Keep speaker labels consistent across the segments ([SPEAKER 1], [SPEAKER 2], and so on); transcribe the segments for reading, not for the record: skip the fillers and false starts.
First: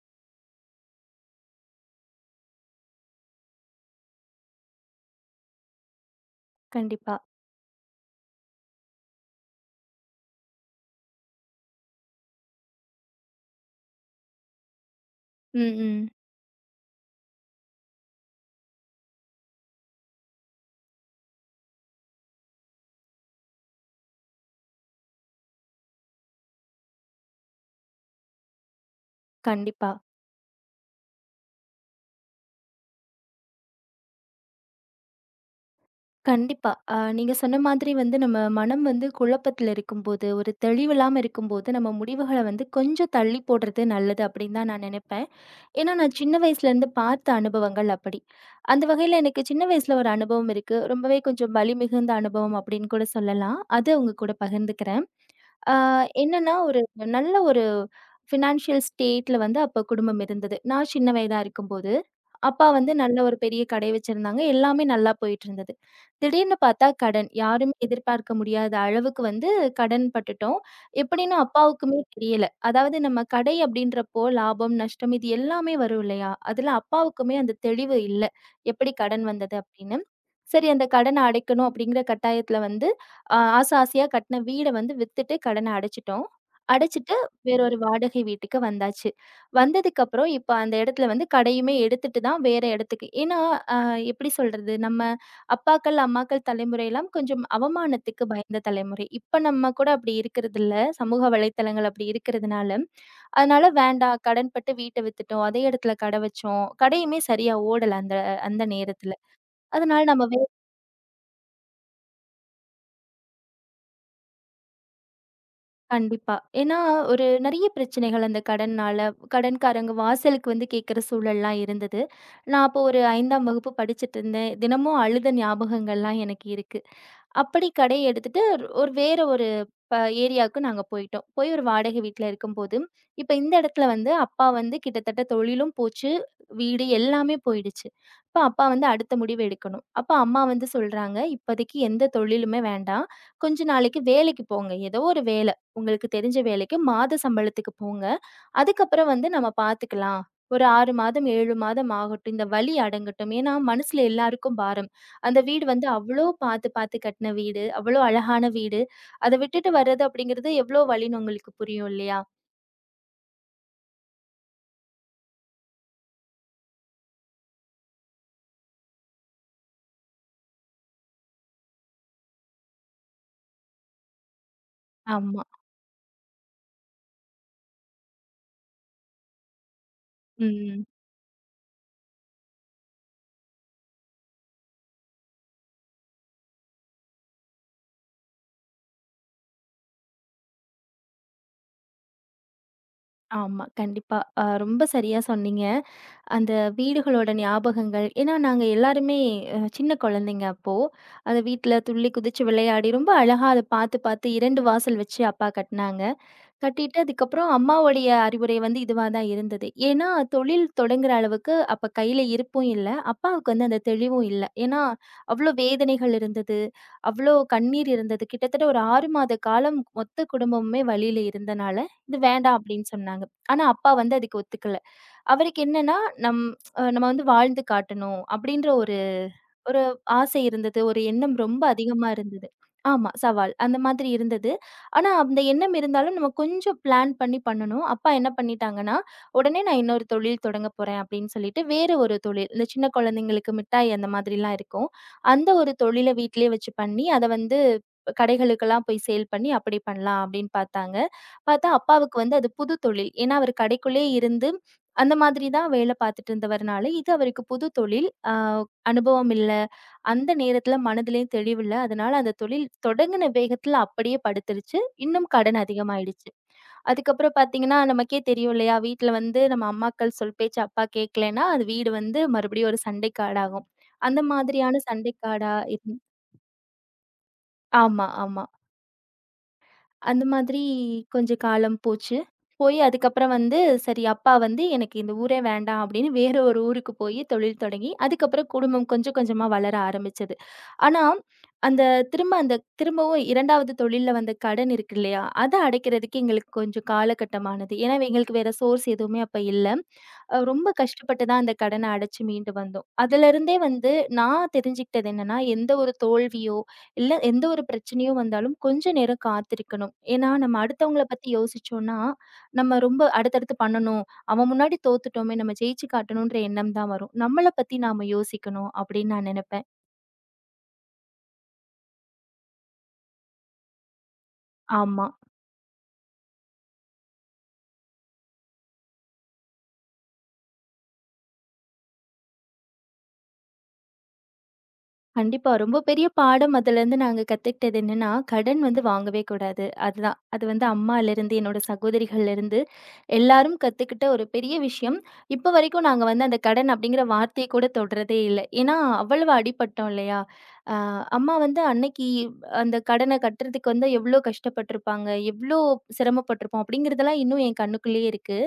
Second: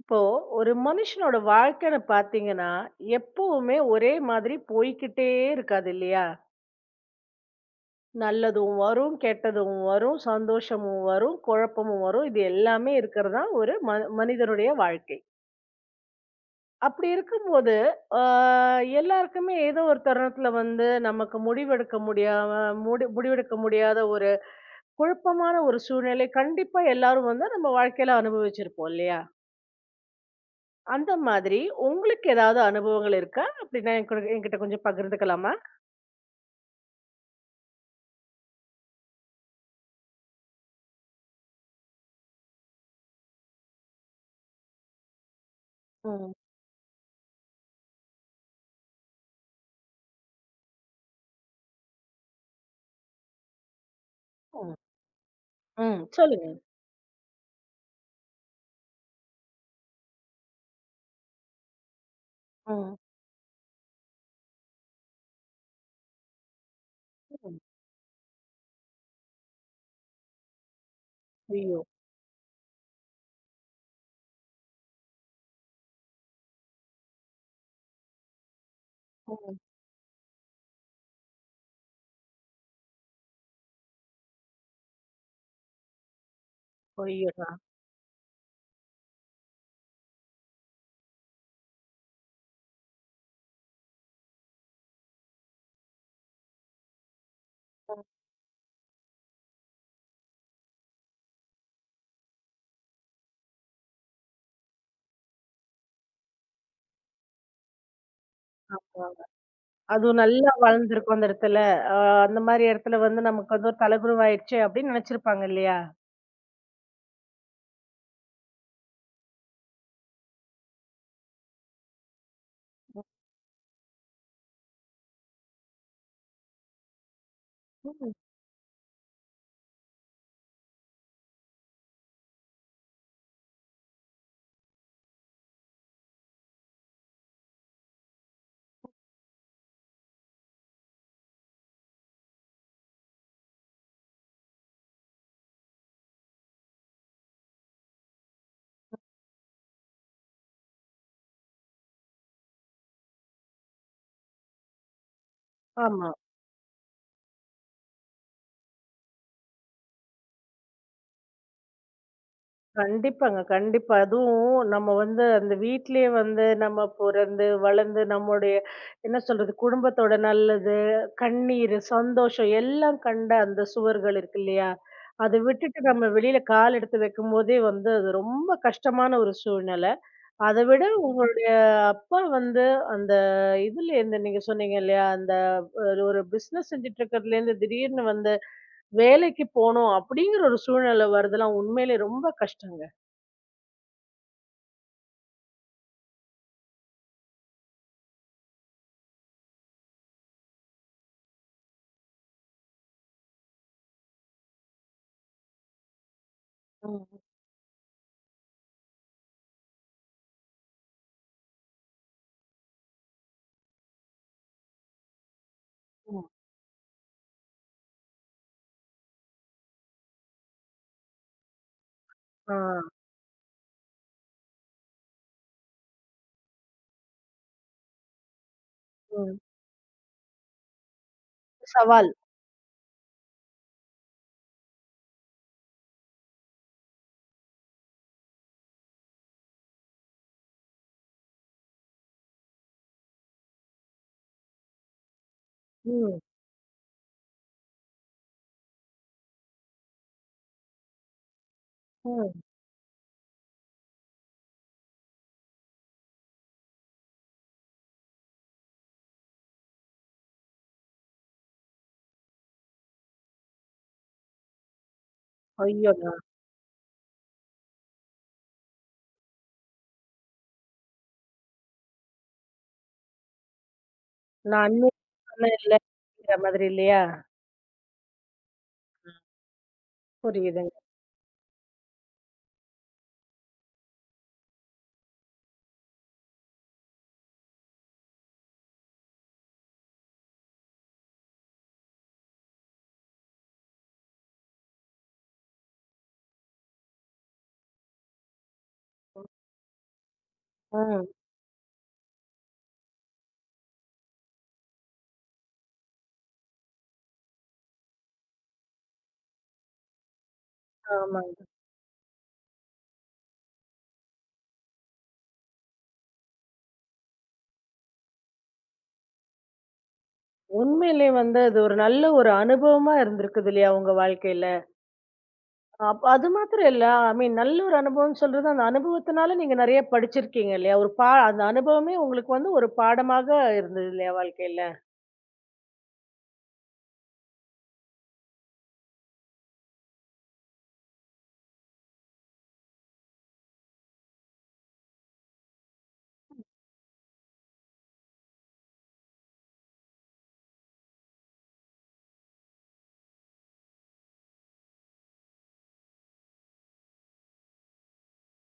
[SPEAKER 1] இப்போ ஒரு மனுஷனோட வாழ்க்கைன்னு பாத்தீங்கன்னா எப்பவுமே ஒரே மாதிரி போய்க்கிட்டே இருக்காது இல்லையா?
[SPEAKER 2] கண்டிப்பா.
[SPEAKER 1] நல்லதும் வரும், கெட்டதும் வரும், சந்தோஷமும் வரும், குழப்பமும் வரும். இது எல்லாமே இருக்கிறது தான் ஒரு மனிதனுடைய வாழ்க்கை.
[SPEAKER 2] ம், ம்.
[SPEAKER 1] அப்படி இருக்கும்போது எல்லாருக்குமே ஏதோ ஒரு தருணத்துல வந்து நமக்கு முடிவெடுக்க முடியாம முடிவெடுக்க முடியாத ஒரு குழப்பமான ஒரு சூழ்நிலை கண்டிப்பா எல்லாரும் வந்து நம்ம வாழ்க்கையில அனுபவிச்சிருப்போம் இல்லையா?
[SPEAKER 2] கண்டிப்பா,
[SPEAKER 1] அந்த மாதிரி உங்களுக்கு ஏதாவது அனுபவங்கள் இருக்கா? அப்படின்னா என் கூட என்கிட்ட கொஞ்சம் பகிர்ந்துக்கலாமா?
[SPEAKER 2] கண்டிப்பா. நீங்க சொன்ன மாதிரி வந்து நம்ம மனம் வந்து குழப்பத்தில இருக்கும்போது, ஒரு தெளிவில்லாம இருக்கும்போது, நம்ம முடிவுகள வந்து கொஞ்சம் தள்ளி போடுறது நல்லது அப்டின்னு தான் நான் நெனைப்பேன். ஏன்னா, நான்
[SPEAKER 1] ம்.
[SPEAKER 2] சின்ன வயசுலேருந்து பார்த்த அனுபவங்கள் அப்படி. அந்த வகையில எனக்கு சின்ன வயசுல ஒரு அனுபவம் இருக்கு. ரொம்பவே கொஞ்சம் வலி மிகுந்த அனுபவம் அப்டின்னு கூட சொல்லலாம். அது உங்க கூட
[SPEAKER 1] ம்.
[SPEAKER 2] பகிர்ந்துக்கிறேன். ஆ
[SPEAKER 1] ம். சொல்லுங்க.
[SPEAKER 2] என்னன்னா, ஒரு நல்ல ஒரு ஃபினான்ஷியல் ஸ்டேட்ல வந்து அப்ப குடும்பம் இருந்தது. நான் சின்ன வயதா இருக்கும்போது. அப்பா வந்து
[SPEAKER 1] ம்.
[SPEAKER 2] நல்ல ஒரு பெரிய கடை வச்சிருந்தாங்க. எல்லாமே நல்லா போயிட்டுருந்தது. திடீர்னு பார்த்தா கடன்.
[SPEAKER 1] ம்.
[SPEAKER 2] யாருமே எதிர்பார்க்க முடியாத அளவுக்கு வந்து கடன் பட்டுட்டோம். எப்படின்னு
[SPEAKER 1] ஐயோ!
[SPEAKER 2] அப்பாவுக்குமே தெரியல. அதாவது நம்ம கடை அப்படின்றப்போ லாபம், நஷ்டம் இது எல்லாமே வரும் இல்லையா? அதுல அப்பாவுக்குமே அந்த தெளிவு இல்ல. எப்படி கடன் வந்தது
[SPEAKER 1] ம்.
[SPEAKER 2] அப்படின்னு. சரி அந்த கடன அடைக்கணும் அப்படிங்கிற கட்டாயத்துல வந்து ஆசை ஆசையா கட்டின வீட வந்து வித்துட்டு கடன அடைச்சுட்டோம். அடைச்சுட்டு
[SPEAKER 1] ஐயடா!
[SPEAKER 2] வேற ஒரு வாடகை வீட்டுக்கு வந்தாச்சு. வந்ததுக்கப்புறம், இப்ப அந்த இடத்துல வந்து கடையுமே எடுத்துட்டு தான் வேற இடத்துக்கு ஏன்னா, அ எப்படி சொல்றது? நம்ம அப்பாக்கள், அம்மாக்கள் தலைமுறைலாம் கொஞ்சம்
[SPEAKER 1] ம்.
[SPEAKER 2] அவமானத்துக்கு பயந்த தலைமுறை. இப்ப நம்ம கூட அப்படி இருக்கிறதில்ல. சமூக வலைத்தளங்கள் அப்படி இருக்கிறதுனால, அதனால வேண்டாம் கடன்பட்டு வீட்ட வித்துட்டோம். அதே இடத்துல கடை வச்சோம். கடையுமே சரியா ஓடல அந்த அந்த
[SPEAKER 1] ஆ.
[SPEAKER 2] நேரத்துல. அதனால
[SPEAKER 1] அதுவும்
[SPEAKER 2] நம்ம
[SPEAKER 1] நல்லா வளர்ந்துருக்கும் அந்த இடத்துல. ஆ, அந்த மாரி இடத்துல வந்து நமக்கு வந்து ஒரு தலைகுனிவாயிடுச்சு அப்படின்னு நினைச்சிருப்பாங்க இல்லையா?
[SPEAKER 2] கண்டிப்பா. ஏன்னா, ஒரு நெறைய பிரச்சனைகள் அந்த கடன்னால, கடன்காரங்க வாசலுக்கு வந்து கேட்கிற சூழல்லாம் இருந்தது. நான் அப்போ ஒரு 5ஆம் வகுப்பு படிச்சுட்டு இருந்தேன். தினமும் அழுத ஞாபகங்கள்லாம் எனக்கு இருக்கு. அப்படி கடைய
[SPEAKER 1] ம்.
[SPEAKER 2] எடுத்துட்டு ஒரு வேற ஒரு ப ஏரியாவுக்கு நாங்க போயிட்டோம். போய் ஒரு வாடகை வீட்ல இருக்கும்போது, இப்ப இந்த இடத்துல வந்து அப்பா வந்து கிட்டத்தட்ட தொழிலும் போச்சு, வீடு எல்லாமே போயிடுச்சு. அப்ப அப்பா வந்து அடுத்த முடிவு எடுக்கணும். அப்ப அம்மா வந்து சொல்றாங்க, "இப்போதைக்கு எந்த தொழிலுமே வேண்டாம். கொஞ்ச நாளைக்கு வேலைக்கு போங்க. ஏதோ ஒரு வேல உங்களுக்கு தெரிஞ்ச வேலைக்கு மாத சம்பளத்துக்கு போங்க. அதுக்கப்புறம் வந்து நம்ம பார்த்துக்கலாம். ஒரு 6 மாதம், 7 மாதம் ஆகட்டும். இந்த வலி அடங்கட்டும். ஏன்னா, மனசுல எல்லாருக்கும் பாரம். அந்த வீடு வந்து
[SPEAKER 1] ஆமா.
[SPEAKER 2] அவ்ளோ பார்த்து பார்த்து கட்டின வீடு. அவ்ளோ அழகான வீடு. அத விட்டுட்டு வர்றது அப்படிங்கிறது எவ்ளோ வலின்னு உங்களுக்கு புரியும் இல்லையா?
[SPEAKER 1] கண்டிப்பாங்க. கண்டிப்பா. அதுவும் நம்ம வந்து அந்த வீட்டிலேயே வந்து நம்ம பொறந்து, வளர்ந்து நம்முடைய என்ன சொல்றது? குடும்பத்தோட நல்லது, கண்ணீரு, சந்தோஷம் எல்லாம் கண்ட அந்த சுவர்கள் இருக்கு இல்லையா? அத
[SPEAKER 2] ஆமா.
[SPEAKER 1] விட்டுட்டு நம்ம வெளியில கால் எடுத்து வைக்கும்போதே வந்து அது ரொம்ப கஷ்டமான ஒரு சூழ்நிலை. அத விட
[SPEAKER 2] ம்.
[SPEAKER 1] உங்களுடைய அப்பா வந்து அந்த இதுலேருந்து நீங்க சொன்னீங்க இல்லையா? அந்த ஒரு ஒரு பிசினஸ் செஞ்சுட்டு இருக்கிறதுலேருந்து திடீர்னு வந்து வேலைக்கு போணும் அப்படிங்கிற ஒரு சூழ்நிலை வருதெல்லாம் உண்மையிலே ரொம்ப கஷ்டங்க.
[SPEAKER 2] ஆமா. கண்டிப்பா. ரொம்ப சரியா சொன்னீங்க. அந்த வீடுகளோட ஞாபகங்கள் ஏன்னா நாங்க எல்லாருமே சின்ன குழந்தைங்க அப்போ. அது வீட்ல துள்ளி குதிச்சு விளையாடி, ரொம்ப அழகா அத பார்த்து பார்த்து 2 வாசல் வச்சு அப்பா கட்டுனாங்க. கட்டிட்டு
[SPEAKER 1] ம்,
[SPEAKER 2] அதுக்கப்புறம் அம்மாவுடைய அறிவுரை வந்து இதுவா தான் இருந்தது. ஏன்னா, தொழில் தொடங்குற அளவுக்கு அப்ப கையில இருப்பும் இல்ல. அப்பாவுக்கு வந்து அந்த தெளிவும் இல்ல. ஏன்னா, அவ்ளோ வேதனைகள்
[SPEAKER 1] ம்.
[SPEAKER 2] இருந்தது. அவ்ளோ கண்ணீர் இருந்தது. கிட்டத்தட்ட ஒரு 6 மாத காலம் மொத்த குடும்பமுமே வலியில இருந்தனால, "இது
[SPEAKER 1] ஆ,
[SPEAKER 2] வேண்டாம்" அப்படின்னு சொன்னாங்க. ஆனா, அப்பா வந்து அதுக்கு ஒத்துக்கல. அவருக்கு என்னன்னா, நம் நம்ம வந்து வாழ்ந்து காட்டணும் அப்படின்ற ஒரு
[SPEAKER 1] ம்.
[SPEAKER 2] ஒரு ஆசை இருந்தது. ஒரு எண்ணம் ரொம்ப அதிகமா
[SPEAKER 1] சவால்.
[SPEAKER 2] இருந்தது. ஆமா. சவால். அந்த மாதிரி இருந்தது. ஆனா, அந்த எண்ணம் இருந்தாலும் நம்ம கொஞ்சம் பிளான் பண்ணி பண்ணணும். அப்பா என்ன பண்ணிட்டாங்கன்னா, "உடனே நான் இன்னொரு தொழில் தொடங்கப் போறேன்" அப்படின்னு சொல்லிட்டு வேற ஒரு தொழில். இந்த சின்ன குழந்தைங்களுக்கு மிட்டாய் அந்த மாதிரிலாம் இருக்கும். அந்த ஒரு தொழில
[SPEAKER 1] ம்,
[SPEAKER 2] வீட்டிலேயே வச்சு பண்ணி, அத வந்து கடைகளுக்கெல்லாம் போய் சேல் பண்ணி அப்படி பண்ணலாம் அப்படின்னு பார்த்தாங்க. பார்த்தா அப்பாவுக்கு
[SPEAKER 1] ம்.
[SPEAKER 2] வந்து அது புது தொழில். ஏன்னா, அவரு கடைக்குள்ளேயே இருந்து அந்த மாதிரி தான் வேல பார்த்துட்டு இருந்தவர்னால, இது அவருக்கு புது தொழில். அனுபவம் இல்ல. அந்த நேரத்துல மனதிலயும் தெளிவில்ல. அதனால அந்த தொழில் தொடங்குன வேகத்துல அப்படியே படுத்துருச்சு. இன்னும் கடன்
[SPEAKER 1] ஐயோடா!
[SPEAKER 2] அதிகமாயிடுச்சு. அதுக்கப்புறம் பார்த்தீங்கன்னா, நமக்கே தெரியும் இல்லையா? வீட்ல வந்து நம்ம அம்மாக்கள் சொல் பேச்சு அப்பா கேட்கலன்னா, அது வீடு வந்து மறுபடியும் ஒரு சண்டைக்கு ஆடாகும். அந்த
[SPEAKER 1] நான்
[SPEAKER 2] மாதிரியான சண்டைக்கு
[SPEAKER 1] அன்னியமான
[SPEAKER 2] ஆடா இரு
[SPEAKER 1] இல்லைங்கிற மாதிரி இல்லையா?
[SPEAKER 2] ஆமா, ஆமா.
[SPEAKER 1] ம்.
[SPEAKER 2] அந்த மாதிரி
[SPEAKER 1] புரியுதுங்க.
[SPEAKER 2] கொஞ்சம் காலம் போச்சு. போய் அதுக்கப்புறம் வந்து, சரி அப்பா வந்து எனக்கு இந்த ஊரே வேண்டாம் அப்படின்னு வேற ஒரு ஊருக்கு போய் தொழில் தொடங்கி, அதுக்கப்புறம் குடும்பம் கொஞ்சம் கொஞ்சமா வளர ஆரம்பிச்சது. ஆனா, அந்த திரும்ப அந்த திரும்பவும் 2வது தொழில்ல வந்த கடன் இருக்கு இல்லையா? அத அடைக்கிறதுக்கு எங்களுக்கு கொஞ்சம் காலகட்டமானது. ஏன்னா எங்களுக்கு வேற சோர்ஸ் எதுவுமே அப்ப இல்ல. ரொம்ப
[SPEAKER 1] ம்.
[SPEAKER 2] கஷ்டப்பட்டு தான் அந்த கடன அடைச்சு மீண்டு வந்தோம். அதுலருந்தே வந்து நான் தெரிஞ்சுக்கிட்டது என்னன்னா, எந்த ஒரு தோல்வியோ இல்ல எந்த ஒரு பிரச்சனையும் வந்தாலும் கொஞ்ச நேரம் காத்திருக்கணும். ஏன்னா, நம்ம அடுத்தவங்கள பத்தி
[SPEAKER 1] ஆமாங்க.
[SPEAKER 2] யோசிச்சோம்னா, நம்ம ரொம்ப அடுத்தடுத்து பண்ணணும். அவன் முன்னாடி தோத்துட்டோமே! நம்ம ஜெயிச்சு காட்டணுன்ற எண்ணம் தான் வரும். நம்மள பத்தி நாம யோசிக்கணும் அப்படின்னு நான் நினைப்பேன்.
[SPEAKER 1] உண்மையிலே வந்து அது ஒரு நல்ல ஒரு அனுபவமா இருந்திருக்குது இல்லையா உங்க வாழ்க்கையில?
[SPEAKER 2] ஆமா.
[SPEAKER 1] அது மாத்திரம் இல்ல, ஐ மீன் நல்ல ஒரு அனுபவம்னு சொல்றது, அந்த அனுபவத்தினால நீங்க நெறைய படிச்சிருக்கீங்க இல்லையா? ஒரு அந்த அனுபவமே உங்களுக்கு வந்து ஒரு பாடமாக இருந்தது இல்லையா வாழ்க்கையில?
[SPEAKER 2] கண்டிப்பா. ரொம்ப பெரிய பாடம் அதுலருந்து நாங்க கத்துக்கிட்டது என்னன்னா, கடன் வந்து வாங்கவே கூடாது. அதுதான். அது வந்து அம்மாலருந்து, என்னோட சகோதரிகள்லருந்து எல்லாரும் கத்துக்கிட்ட ஒரு பெரிய விஷயம். இப்ப வரைக்கும் நாங்க வந்து அந்த கடன் அப்படிங்கிற வார்த்தைய கூட தொடுறதே இல்ல. ஏன்னா, அவ்வளவு அடிபட்டோம் இல்லையா? அ அம்மா வந்து அன்னைக்கு அந்த கடன கட்டுறதுக்கு வந்து எவ்ளோ கஷ்டப்பட்டுருப்பாங்க, எவ்ளோ சிரமப்பட்டுருப்போம் அப்படிங்கிறதெல்லாம் இன்னும் என் கண்ணுக்குள்ளயே இருக்கு.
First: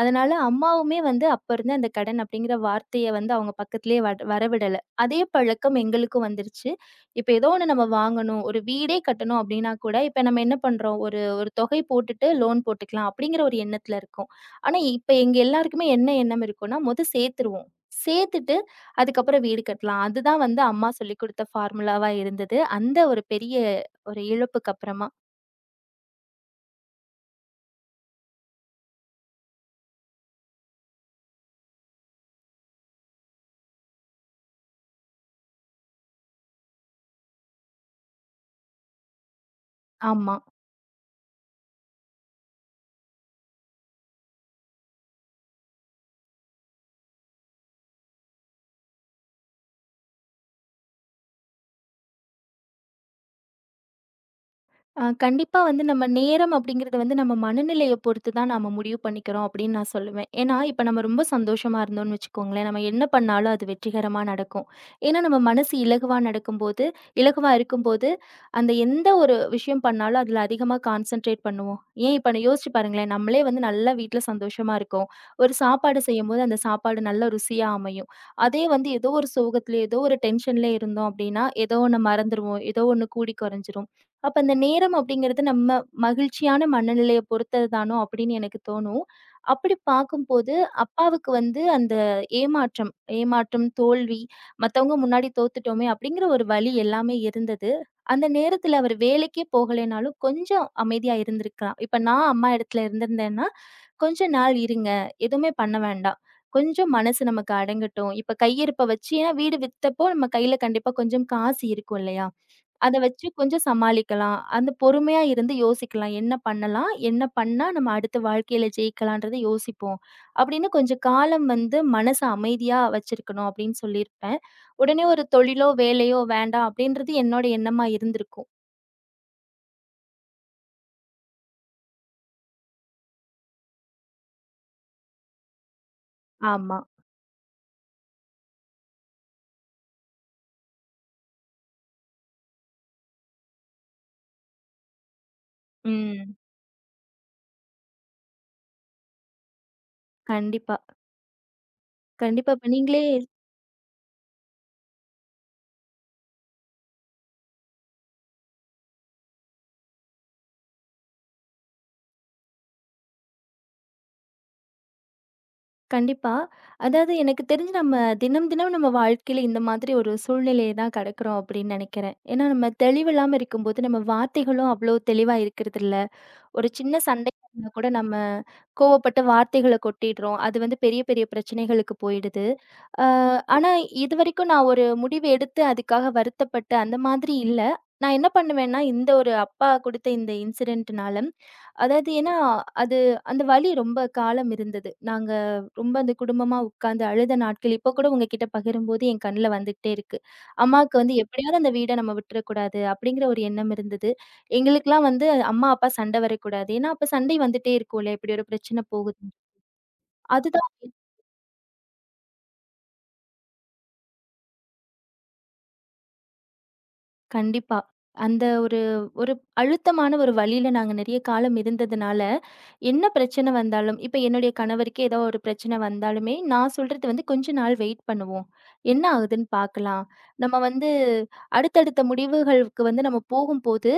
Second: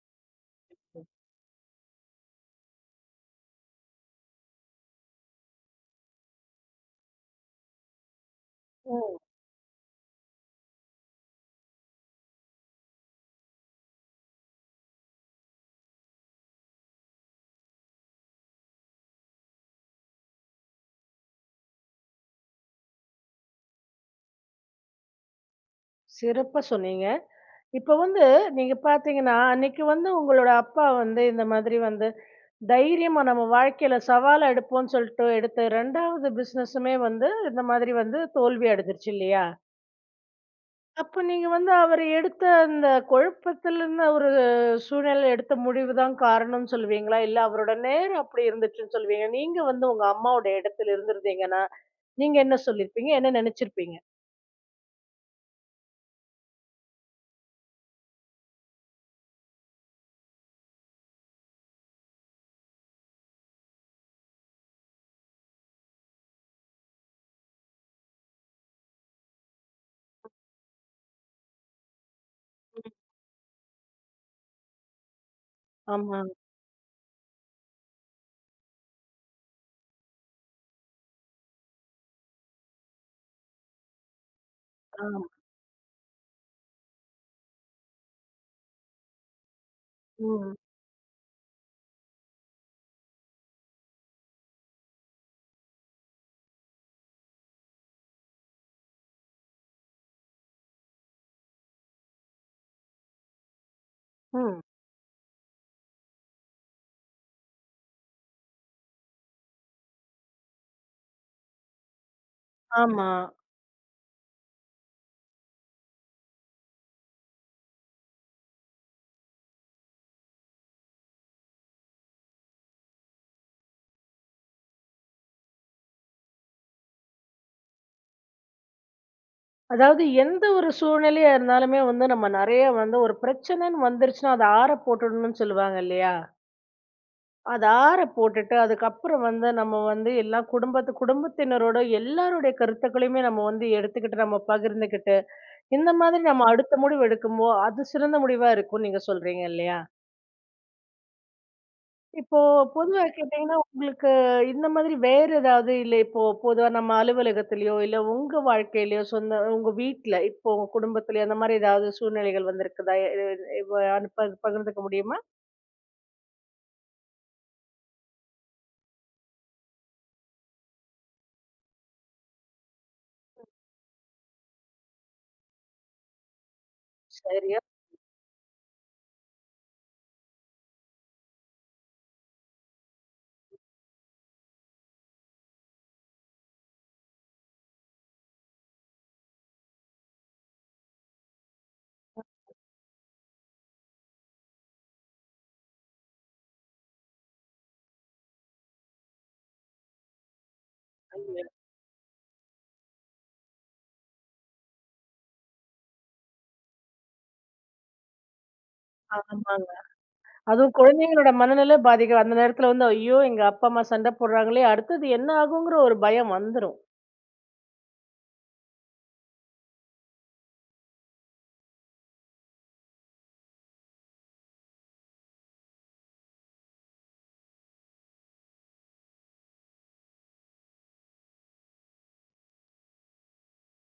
[SPEAKER 2] அதனால அம்மாவுமே வந்து அப்பருந்து அந்த கடன் அப்படிங்கிற வார்த்தைய வந்து அவங்க பக்கத்திலேயே வரவிடல. அதே பழக்கம் எங்களுக்கும் வந்துருச்சு. இப்ப ஏதோ ஒண்ணு நம்ம வாங்கணும், ஒரு வீடே கட்டணும் அப்டின்னா கூட, இப்ப நம்ம என்ன பண்றோம்? ஒரு ஒரு தொகை போட்டுட்டு லோன் போட்டுக்கலாம் அப்டிங்கிற ஒரு எண்ணத்துல இருக்கோம். ஆனா, இப்ப எங்க எல்லாருக்குமே என்ன எண்ணம் இருக்குன்னா, மொத சேத்துருவோம். சேத்துட்டு அதுக்கப்புறம் வீடு கட்டலாம். அதுதான் வந்து அம்மா சொல்லிக் குடுத்த ஃபார்முலாவா இருந்தது. அந்த ஒரு பெரிய ஒரு இழப்புக்கு அப்புறமா.
[SPEAKER 1] சிறப்பா சொன்னீங்க. இப்ப வந்து நீங்க பார்த்தீங்கன்னா, அன்னைக்கு வந்து உங்களோட அப்பா வந்து இந்த மாதிரி வந்து தைரியமா நம்ம வாழ்க்கையில சவாலா எடுப்போம்ன்னு சொல்லிட்டு எடுத்த 2வது பிசினஸுமே வந்து இந்த மாதிரி வந்து தோல்வி அடைஞ்சிருச்சு இல்லையா?
[SPEAKER 2] ஆமா.
[SPEAKER 1] அப்ப நீங்க வந்து அவரு எடுத்த அந்த குழப்பத்துல இருந்த ஒரு சூழ்நிலையில எடுத்த முடிவு தான் காரணம்னு சொல்லுவீங்களா? இல்ல அவரோட நேரம் அப்படி இருந்துச்சுன்னு சொல்லுவீங்க. நீங்க வந்து உங்க அம்மாவோட இடத்துல இருந்திருந்தீங்கன்னா, நீங்க என்ன சொல்லியிருப்பீங்க? என்ன நினைச்சிருப்பீங்க?
[SPEAKER 2] கண்டிப்பா வந்து நம்ம நேரம் அப்படிங்கிறது வந்து நம்ம மனநிலைய பொறுத்து தான் நாம முடிவு பண்ணிக்கிறோம் அப்படின்னு நான் சொல்லுவேன். ஏன்னா, இப்ப நம்ம ரொம்ப சந்தோஷமா இருந்தோம்னு வச்சுக்கோங்களேன், நம்ம என்ன பண்ணாலும் அது வெற்றிகரமா நடக்கும். ஏன்னா நம்ம மனசு இலகுவா நடக்கும்போது இலகுவா இருக்கும்போது, அந்த எந்த ஒரு விஷயம் பண்ணாலும் அதுல அதிகமா கான்சென்ட்ரேட் பண்ணுவோம். ஏன் இப்ப நான் யோசிச்சு பாருங்களேன், நம்மளே வந்து நல்லா வீட்ல சந்தோஷமா இருக்கோம். ஒரு சாப்பாடு
[SPEAKER 1] ஆமா.
[SPEAKER 2] செய்யும்போது அந்த சாப்பாடு நல்ல ருசியா அமையும். அதே வந்து ஏதோ ஒரு சோகத்தில, ஏதோ ஒரு டென்ஷன்ல இருந்தோம் அப்படின்னா, ஏதோ ஒண்ண மறந்துருவோம். ஏதோ ஒண்ணு கூடி குறைஞ்சிரும். அப்ப அந்த நேரம்
[SPEAKER 1] ஆமா.
[SPEAKER 2] அப்படிங்கிறது நம்ம மகிழ்ச்சியான மனநிலைய பொறுத்தது தானோ அப்படின்னு எனக்கு தோணும். அப்படி பார்க்கும்போது,
[SPEAKER 1] ம்.
[SPEAKER 2] அப்பாவுக்கு வந்து அந்த ஏமாற்றம் ஏமாற்றம், தோல்வி, மத்தவங்க முன்னாடி தோத்துட்டோமே அப்படிங்கிற ஒரு வலி எல்லாமே இருந்தது. அந்த நேரத்துல அவர் வேலைக்கே போகலைனாலும் கொஞ்சம் அமைதியா இருந்திருக்கலாம். இப்ப நான் அம்மா இடத்துல இருந்திருந்தேன்னா, "கொஞ்ச நாள்
[SPEAKER 1] ம்.
[SPEAKER 2] இருங்க. எதுவுமே பண்ண வேண்டாம். கொஞ்சம் மனசு நமக்கு அடங்கட்டும்." இப்ப கையிருப்ப வச்சு ஏன்னா வீடு வித்தப்போ நம்ம கையில கண்டிப்பா கொஞ்சம் காசு இருக்கும் இல்லையா? அத
[SPEAKER 1] ஆமா.
[SPEAKER 2] வச்சு கொஞ்சம் சமாளிக்கலாம். அந்த பொறுமையா இருந்து யோசிக்கலாம். என்ன பண்ணலாம்? என்ன பண்ணா நம்ம அடுத்த வாழ்க்கையில ஜெயிக்கலான்றத யோசிப்போம். அப்படின்னு கொஞ்சம் காலம் வந்து மனச அமைதியா வச்சிருக்கணும் அப்படின்னு சொல்லியிருப்பேன். உடனே ஒரு தொழிலோ, வேலையோ வேண்டாம் அப்படின்றது என்னோட எண்ணமா இருந்திருக்கும்.
[SPEAKER 1] அதாவது எந்த ஒரு சூழ்நிலையா இருந்தாலுமே வந்து நம்ம நெறைய வந்து ஒரு பிரச்சனைன்னு வந்துருச்சுன்னா, அத ஆற போட்டுடணும்னு சொல்லுவாங்க இல்லையா?
[SPEAKER 2] ஆமா.
[SPEAKER 1] அத ஆற போட்டுட்டு, அதுக்கப்புறம் வந்து நம்ம வந்து எல்லா குடும்பத்து குடும்பத்தினரோட எல்லாருடைய கருத்துக்களையுமே நம்ம வந்து எடுத்துக்கிட்டு, நம்ம பகிர்ந்துக்கிட்டு, இந்த மாதிரி
[SPEAKER 2] ம்.
[SPEAKER 1] நம்ம அடுத்த முடிவு எடுக்கும்போ, அது சிறந்த முடிவா இருக்கும்னு நீங்க சொல்றீங்க இல்லையா?
[SPEAKER 2] கண்டிப்பா.
[SPEAKER 1] இப்போ
[SPEAKER 2] கண்டிப்பா. இப்ப நீங்களே
[SPEAKER 1] பொதுவா கேட்டீங்கன்னா, உங்களுக்கு இந்த மாதிரி வேற ஏதாவது இல்ல இப்போ பொதுவா நம்ம அலுவலகத்திலயோ, இல்ல உங்க வாழ்க்கையிலயோ, சொந்த உங்க வீட்ல, இப்போ உங்க குடும்பத்திலயோ அந்த மாதிரி ஏதாவது சூழ்நிலைகள் வந்திருக்குதா? இது இவ அனுப்ப பகிர்ந்துக்க முடியுமா?
[SPEAKER 2] கண்டிப்பா. அதாவது எனக்கு தெரிஞ்சு நம்ம தினம் தினம் நம்ம வாழ்க்கையில இந்த மாதிரி ஒரு சூழ்நிலைய தான் கடக்கிறோம் அப்படின்னு நெனைக்கிறேன். ஏன்னா நம்ம தெளிவில்லாம இருக்கும்போது நம்ம வார்த்தைகளும் அவ்வளோ தெளிவா இருக்கிறதில்ல. ஒரு சின்ன சண்டை
[SPEAKER 1] சரியா
[SPEAKER 2] நடந்தா கூட நம்ம கோவப்பட்டு வார்த்தைகள கொட்டிடுறோம். அது வந்து பெரிய பெரிய பிரச்சனைகளுக்கு போயிடுது. அ ஆனா இதுவரைக்கும் நான் ஒரு முடிவு எடுத்து அதுக்காக வருத்தப்பட்டு அந்த மாதிரி இல்ல. நான் என்ன பண்ணுவேன்னா, இந்த ஒரு அப்பா குடுத்த இந்த இன்சிடென்ட்னால, அதாவது ஏன்னா அது அந்த வலி ரொம்ப காலம் இருந்தது. நாங்க ரொம்ப அந்த குடும்பமா உட்கார்ந்து அழுத நாட்கள் இப்போ கூட உங்ககிட்ட பகிரும்போது என் கண்ல வந்துகிட்டே இருக்கு. அம்மாவுக்கு வந்து
[SPEAKER 1] சொன்னீங்க.
[SPEAKER 2] எப்படியாவது அந்த வீட நம்ம விட்டுறக்கூடாது அப்படிங்கிற ஒரு எண்ணம் இருந்தது. எங்களுக்கெல்லாம் வந்து அம்மா, அப்பா சண்டை வரக்கூடாது. ஏன்னா, அப்ப சண்டை வந்துட்டே இருக்கும்ல, இப்படி ஒரு பிரச்சனை போகுது.
[SPEAKER 1] ஆமாங்க.
[SPEAKER 2] அதுதான்
[SPEAKER 1] அதுவும் குழந்தைங்களோட மனநிலை பாதிக்கும். அந்த நேரத்துல வந்து, ஐயோ! எங்க அப்பா, அம்மா சண்டை போடுறாங்களே! அடுத்தது என்ன ஆகுங்கிற ஒரு பயம் வந்துரும்.
[SPEAKER 2] கண்டிப்பா. அந்த ஒரு ஒரு அழுத்தமான ஒரு வழியில நாங்க நெறைய காலம் இருந்ததுனால, என்ன பிரச்சனை வந்தாலும் இப்ப என்னுடைய கணவருக்கே ஏதோ ஒரு பிரச்சனை வந்தாலுமே, நான் சொல்றது வந்து கொஞ்ச நாள் வெயிட் பண்ணுவோம். என்ன ஆகுதுன்னு பார்க்கலாம். நம்ம வந்து அடுத்தடுத்த முடிவுகளுக்கு வந்து நம்ம போகும்போது,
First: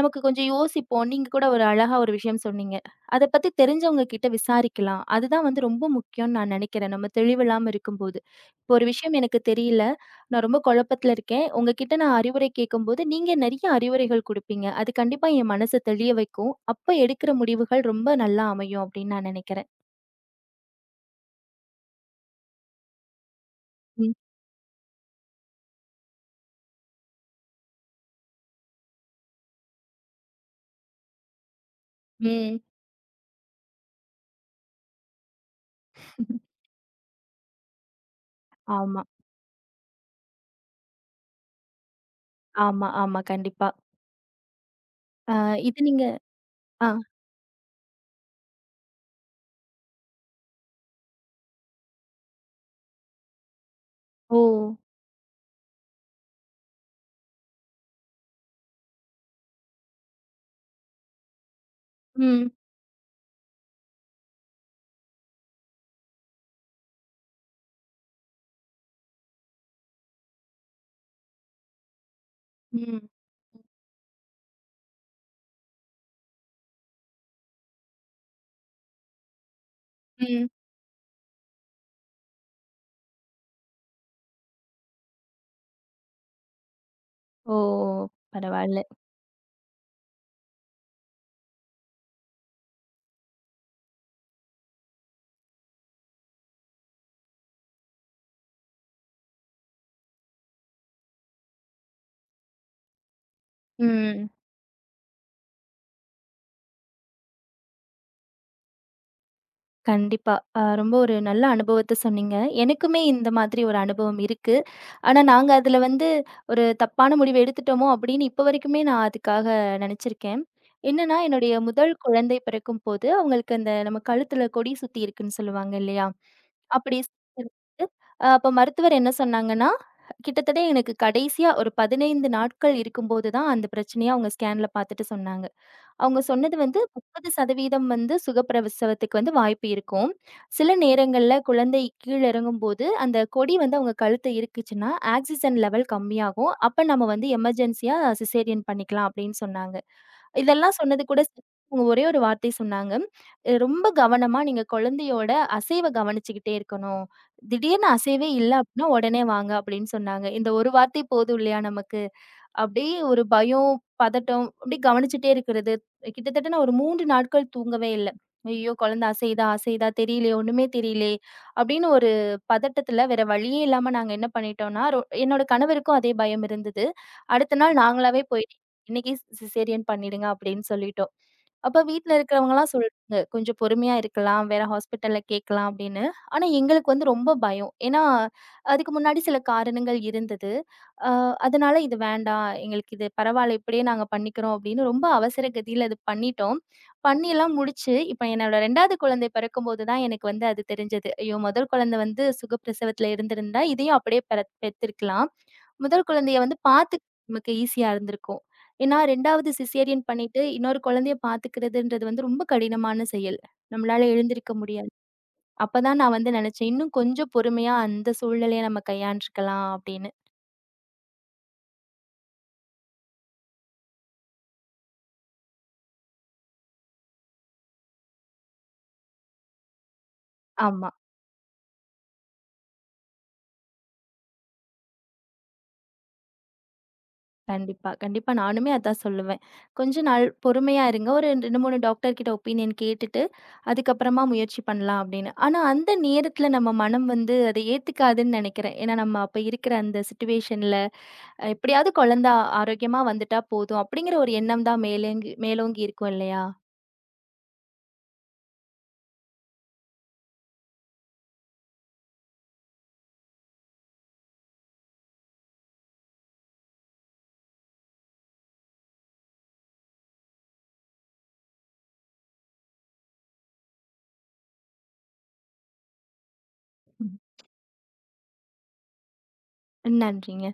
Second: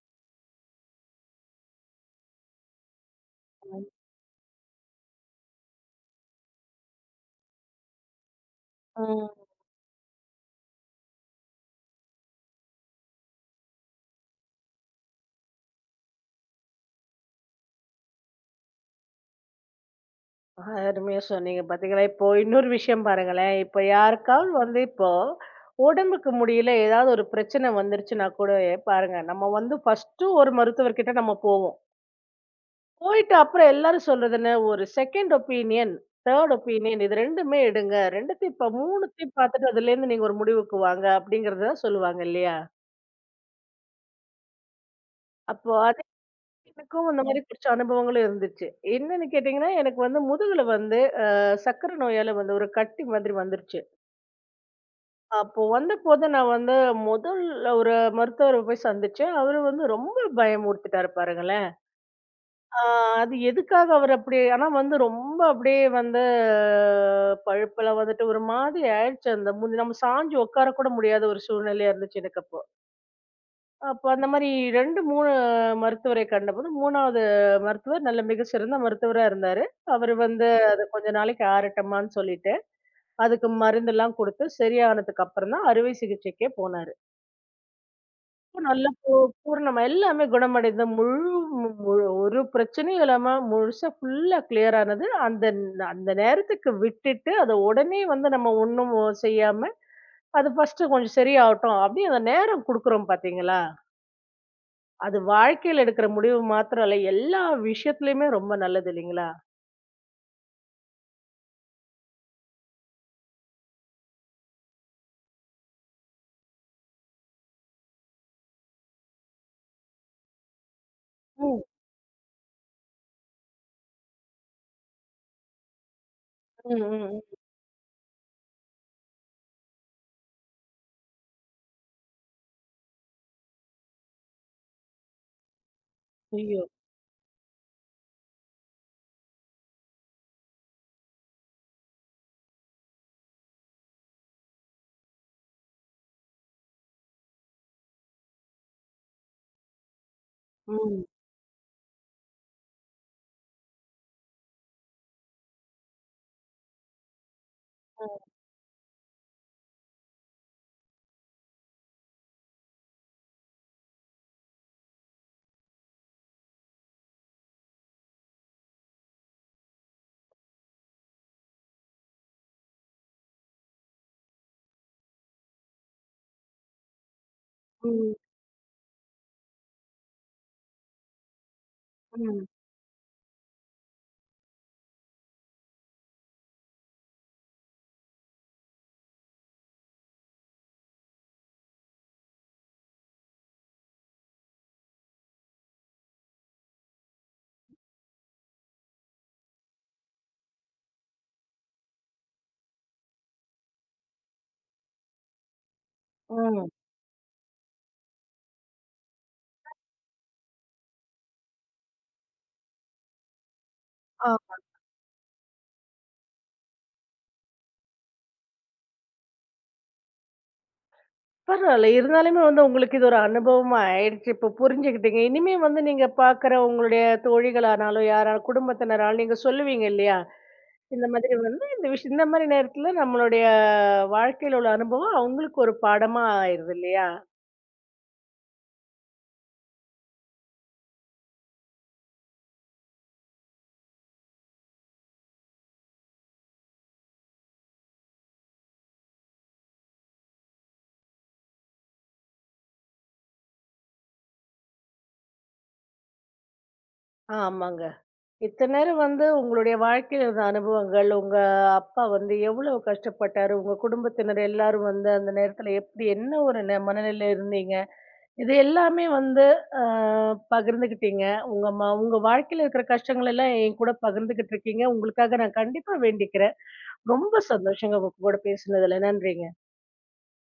[SPEAKER 2] நமக்கு கொஞ்சம் யோசிப்போம். நீங்க கூட ஒரு அழகா ஒரு விஷயம் சொன்னீங்க. அத பத்தி தெரிஞ்சவங்க கிட்ட விசாரிக்கலாம். அதுதான் வந்து ரொம்ப முக்கியம்னு நான் நெனைக்கிறேன். நம்ம தெளிவில்லாம இருக்கும்போது. இப்போ ஒரு விஷயம் எனக்கு
[SPEAKER 1] ம்.
[SPEAKER 2] தெரியல. நான் ரொம்ப குழப்பத்துல இருக்கேன். உங்ககிட்ட நான் அறிவுரை கேட்கும்போது, நீங்க நெறைய அறிவுரைகள் குடுப்பீங்க. அது கண்டிப்பா என் மனச தெளிய வைக்கும். அப்ப எடுக்கிற முடிவுகள் ரொம்ப நல்லா அமையும் அப்படின்னு நான் நெனைக்கிறேன்.
[SPEAKER 1] ஆ, அருமையா சொன்னீங்க பாத்தீங்களா? இப்போ இன்னொரு விஷயம் பாருங்களேன். இப்ப
[SPEAKER 2] ம்,
[SPEAKER 1] யாருக்காவது வந்து இப்போ உடம்புக்கு முடியல ஏதாவது ஒரு பிரச்சனை வந்துருச்சுன்னா கூட பாருங்க, நம்ம வந்து ஃபர்ஸ்ட்டு ஒரு மருத்துவர்கிட்ட நம்ம போவோம்.
[SPEAKER 2] ம்.
[SPEAKER 1] போயிட்டு அப்புறம் எல்லாரும் சொல்றது என்ன, ஒரு செகண்ட் ஒப்பீனியன், தேர்ட் ஒப்பீனியன் இது 2மே எடுங்க. 2த்தையும் இப்ப
[SPEAKER 2] ஆமா,
[SPEAKER 1] 3த்தையும் பாத்துட்டு அதுலேருந்து நீங்க ஒரு முடிவுக்கு வாங்க அப்படிங்கிறத தான் சொல்லுவாங்க இல்லையா?
[SPEAKER 2] ஆமா, ஆமா. கண்டிப்பா. அ
[SPEAKER 1] அப்போ
[SPEAKER 2] இது
[SPEAKER 1] அது
[SPEAKER 2] நீங்க ஆ.
[SPEAKER 1] எனக்கும் அந்த மாதிரி பிடிச்ச அனுபவங்களும் இருந்துச்சு. என்னன்னு கேட்டீங்கன்னா, எனக்கு வந்து முதுகுல வந்து சர்க்கரை நோயால வந்து ஒரு கட்டி மாதிரி வந்துருச்சு.
[SPEAKER 2] ஓ!
[SPEAKER 1] அப்போ வந்தபோது நான் வந்து முதல் ஒரு மருத்துவர போய் சந்திச்சேன். அவரு வந்து ரொம்ப பயமுறுத்திட்டாரு பாருங்களேன்.
[SPEAKER 2] ம்,
[SPEAKER 1] ஆ, அது எதுக்காக அவர் அப்படி ஆனா வந்து ரொம்ப அப்படியே வந்து பழுப்பெல்லாம் வந்துட்டு ஒரு மாதிரி ஆயிடுச்சு. அந்த முந்தி நம்ம சாஞ்சு உட்கார கூட முடியாத ஒரு சூழ்நிலையா இருந்துச்சு எனக்கு அப்போ.
[SPEAKER 2] ம்.
[SPEAKER 1] அப்போ அந்த மாரி 2, 3 மருத்துவரை கண்டபோது 3வது மருத்துவர் நல்ல மிக சிறந்த மருத்துவரா இருந்தாரு. அவரு
[SPEAKER 2] ம்.
[SPEAKER 1] வந்து அது கொஞ்ச நாளைக்கு ஆறட்டுமான்னு சொல்லிட்டு, அதுக்கு மருந்தெல்லாம் குடுத்து சரியானதுக்கு அப்புறம் தான் அறுவை சிகிச்சைக்கே போனாரு.
[SPEAKER 2] ஓ! பரவால்ல.
[SPEAKER 1] நல்லா பூரணமா எல்லாமே குணமடைந்த முழு முழு ஒரு பிரச்சனையும் இல்லாம முழுசா ஃபுல்லா கிளியர் ஆனது அந்த அந்த நேரத்துக்கு விட்டுட்டு அதை உடனே வந்து நம்ம ஒண்ணும் செய்யாம அது ஃபர்ஸ்ட் கொஞ்சம் சரியாகட்டும் அப்படின்னு அந்த நேரம் கொடுக்குறோம் பாத்தீங்களா?
[SPEAKER 2] ம்.
[SPEAKER 1] அது வாழ்க்கையில எடுக்கிற முடிவு மாத்திரம் இல்ல எல்லா விஷயத்துலயுமே ரொம்ப நல்லது இல்லைங்களா?
[SPEAKER 2] கண்டிப்பா. ரொம்ப ஒரு நல்ல அனுபவத்த சொன்னீங்க. எனக்குமே இந்த மாதிரி ஒரு அனுபவம் இருக்கு. ஆனா, நாங்க அதுல வந்து ஒரு தப்பான முடிவு எடுத்துட்டோமோ! அப்படின்னு இப்ப வரைக்குமே நான் அதுக்காக நெனச்சிருக்கேன். என்னன்னா, என்னுடைய
[SPEAKER 1] ம்,
[SPEAKER 2] முதல் குழந்தை பிறக்கும்போது, அவங்களுக்கு அந்த நம்ம கழுத்துல கொடி சுத்தி இருக்குன்னு சொல்லுவாங்க இல்லையா?
[SPEAKER 1] ம்,
[SPEAKER 2] அப்படி
[SPEAKER 1] ம், ம்.
[SPEAKER 2] அப்ப மருத்துவர் என்ன சொன்னாங்கன்னா, கிட்டத்தட்ட எனக்கு கடைசியா ஒரு 15 நாட்கள் இருக்கும்போது தான் அந்த பிரச்சனைய அவங்க ஸ்கேன்ல பாத்துட்டு சொன்னாங்க. அவங்க சொன்னது
[SPEAKER 1] ஐயோ
[SPEAKER 2] வந்து 30% வந்து சுகப்பிரசவத்துக்கு வந்து வாய்ப்பு இருக்கும். சில நேரங்கள்ல குழந்தை கீழ இறங்கும்போது, அந்த கொடி வந்து அவங்க கழுத்த இறுக்குச்சுன்னா, ஆக்ஸிஜன் லெவல் கம்மியாகும். அப்ப நம்ம வந்து எமர்ஜென்சியா சிசேரியன் பண்ணிக்கலாம் அப்படின்னு சொன்னாங்க. இதெல்லாம் சொன்னது
[SPEAKER 1] ம்,
[SPEAKER 2] கூட சரி, அவங்க ஒரே ஒரு வார்த்தை சொன்னாங்க. ரொம்ப கவனமா நீங்க குழந்தையோட அசைவ கவனிச்சுக்கிட்டே இருக்கணும். திடீர்னு அசைவே
[SPEAKER 1] ம்,
[SPEAKER 2] இல்ல அப்படின்னா, உடனே வாங்க" அப்படின்னு சொன்னாங்க. இந்த ஒரு வார்த்தை போதும் இல்லையா நமக்கு? அப்படியே ஒரு பயம், பதட்டம் அப்படியே கவனிச்சுட்டே இருக்கிறது. கிட்டத்தட்ட நான் ஒரு 3 நாட்கள் தூங்கவே இல்ல. ஐயோ! குழந்த அசையுதா, அசையுதா தெரியலயே, ஒண்ணுமே தெரியலயே அப்படின்னு ஒரு பதட்டத்துல வேற வழியே இல்லாம நாங்க என்ன பண்ணிட்டோம்னா, என்னோட கணவருக்கும் அதே பயம் இருந்தது. அடுத்த நாள்
[SPEAKER 1] ம்,
[SPEAKER 2] நாங்களாவே போயிட்டு இன்னைக்கே சிசேரியன் பண்ணிடுங்க அப்படின்னு சொல்லிட்டோம். அப்ப வீட்ல
[SPEAKER 1] ம்.
[SPEAKER 2] இருக்கிறவங்கலாம் சொல்றாங்க, "கொஞ்சம் பொறுமையா இருக்கலாம், வேற ஹாஸ்பிட்டல்ல கேட்கலாம்" அப்படின்னு. ஆனா எங்களுக்கு வந்து ரொம்ப பயம். ஏன்னா, அதுக்கு முன்னாடி சில காரணங்கள் இருந்தது. அ அதனால இது வேண்டாம். எங்களுக்கு இது பரவால்ல. இப்படியே நாங்க பண்ணிக்கிறோம் அப்படின்னு ரொம்ப அவசர கதியில அது பண்ணிட்டோம். பண்ணிலாம் முடிச்சு, இப்ப என்னோட 2வது குழந்தை பிறக்கும்போது தான் எனக்கு வந்து அது தெரிஞ்சது. ஐயோ! முதல் குழந்தை வந்து சுகப்பிரசவத்துல இருந்திருந்தா, இதையும் அப்படியே பெத்திருக்கலாம். முதல் குழந்தைய வந்து
[SPEAKER 1] ம்.
[SPEAKER 2] பார்த்துக்க நமக்கு ஈஸியா இருந்திருக்கும். ஏன்னா 2வது சிசேரியன் பண்ணிட்டு, இன்னொரு குழந்தைய பார்த்துக்கிறதுன்றது வந்து ரொம்ப கடினமான செயல். நம்மளால எழுந்திருக்க முடியாது. அப்பதான் நான் வந்து நினைச்சேன், இன்னும் கொஞ்சம் பொறுமையா அந்த சூழ்நிலைய நம்ம கையாண்டுருக்கலாம் அப்படின்னு.
[SPEAKER 1] பரவால்ல. இருந்தாலுமே வந்து உங்களுக்கு இது ஒரு அனுபவமா ஆயிடுச்சு. இப்போ புரிஞ்சுக்கிட்டீங்க. இனிமே வந்து நீங்க பார்க்குற உங்களுடைய தோழிகளானாலும், யாரா குடும்பத்தினராலும் நீங்க சொல்லுவீங்க இல்லையா?
[SPEAKER 2] ஆமா.
[SPEAKER 1] இந்த மாதிரி வந்து இந்த விஷயம் இந்த மாரி நேரத்தில நம்மளுடைய வாழ்க்கையில உள்ள அனுபவம் அவங்களுக்கு ஒரு பாடமா ஆயிருது இல்லையா?
[SPEAKER 2] கண்டிப்பா, கண்டிப்பா. நானுமே அதான் சொல்லுவேன். கொஞ்ச நாள் பொறுமையா இருங்க. ஒரு 2, 3 டாக்டர் கிட்ட ஒப்பீனியன் கேட்டுட்டு, அதுக்கப்புறமா முயற்சி பண்ணலாம் அப்படின்னு. ஆனா அந்த நேரத்துல நம்ம மனம் வந்து அத ஏத்துக்காதுன்னு நெனைக்கிறேன். ஏன்னா நம்ம அப்ப இருக்கிற அந்த சிச்சுவேஷன்ல எப்படியாவது குழந்த ஆரோக்கியமா வந்துட்டா போதும் அப்படிங்கிற ஒரு எண்ணம் தான் மேலோங்கி இருக்கும் இல்லையா?
[SPEAKER 1] ஆமாங்க. இத்தன நேரம் வந்து உங்களுடைய வாழ்க்கையில இருந்த அனுபவங்கள், உங்க அப்பா வந்து எவ்வளவு கஷ்டப்பட்டாரு? உங்க குடும்பத்தினர் எல்லாரும் வந்து அந்த நேரத்துல எப்படி என்ன ஒரு மனநிலையில இருந்தீங்க? இது எல்லாமே வந்து அ பகிர்ந்துக்கிட்டீங்க. உங்க உங்க வாழ்க்கையில இருக்கிற கஷ்டங்கள் எல்லாம் என் கூட பகிர்ந்துகிட்டு இருக்கீங்க. உங்களுக்காக நான் கண்டிப்பா வேண்டிக்கிறேன்.
[SPEAKER 2] ம்.
[SPEAKER 1] ரொம்ப சந்தோஷங்க உங்க கூட பேசினதுல. நன்றிங்க.
[SPEAKER 2] நன்றிங்க.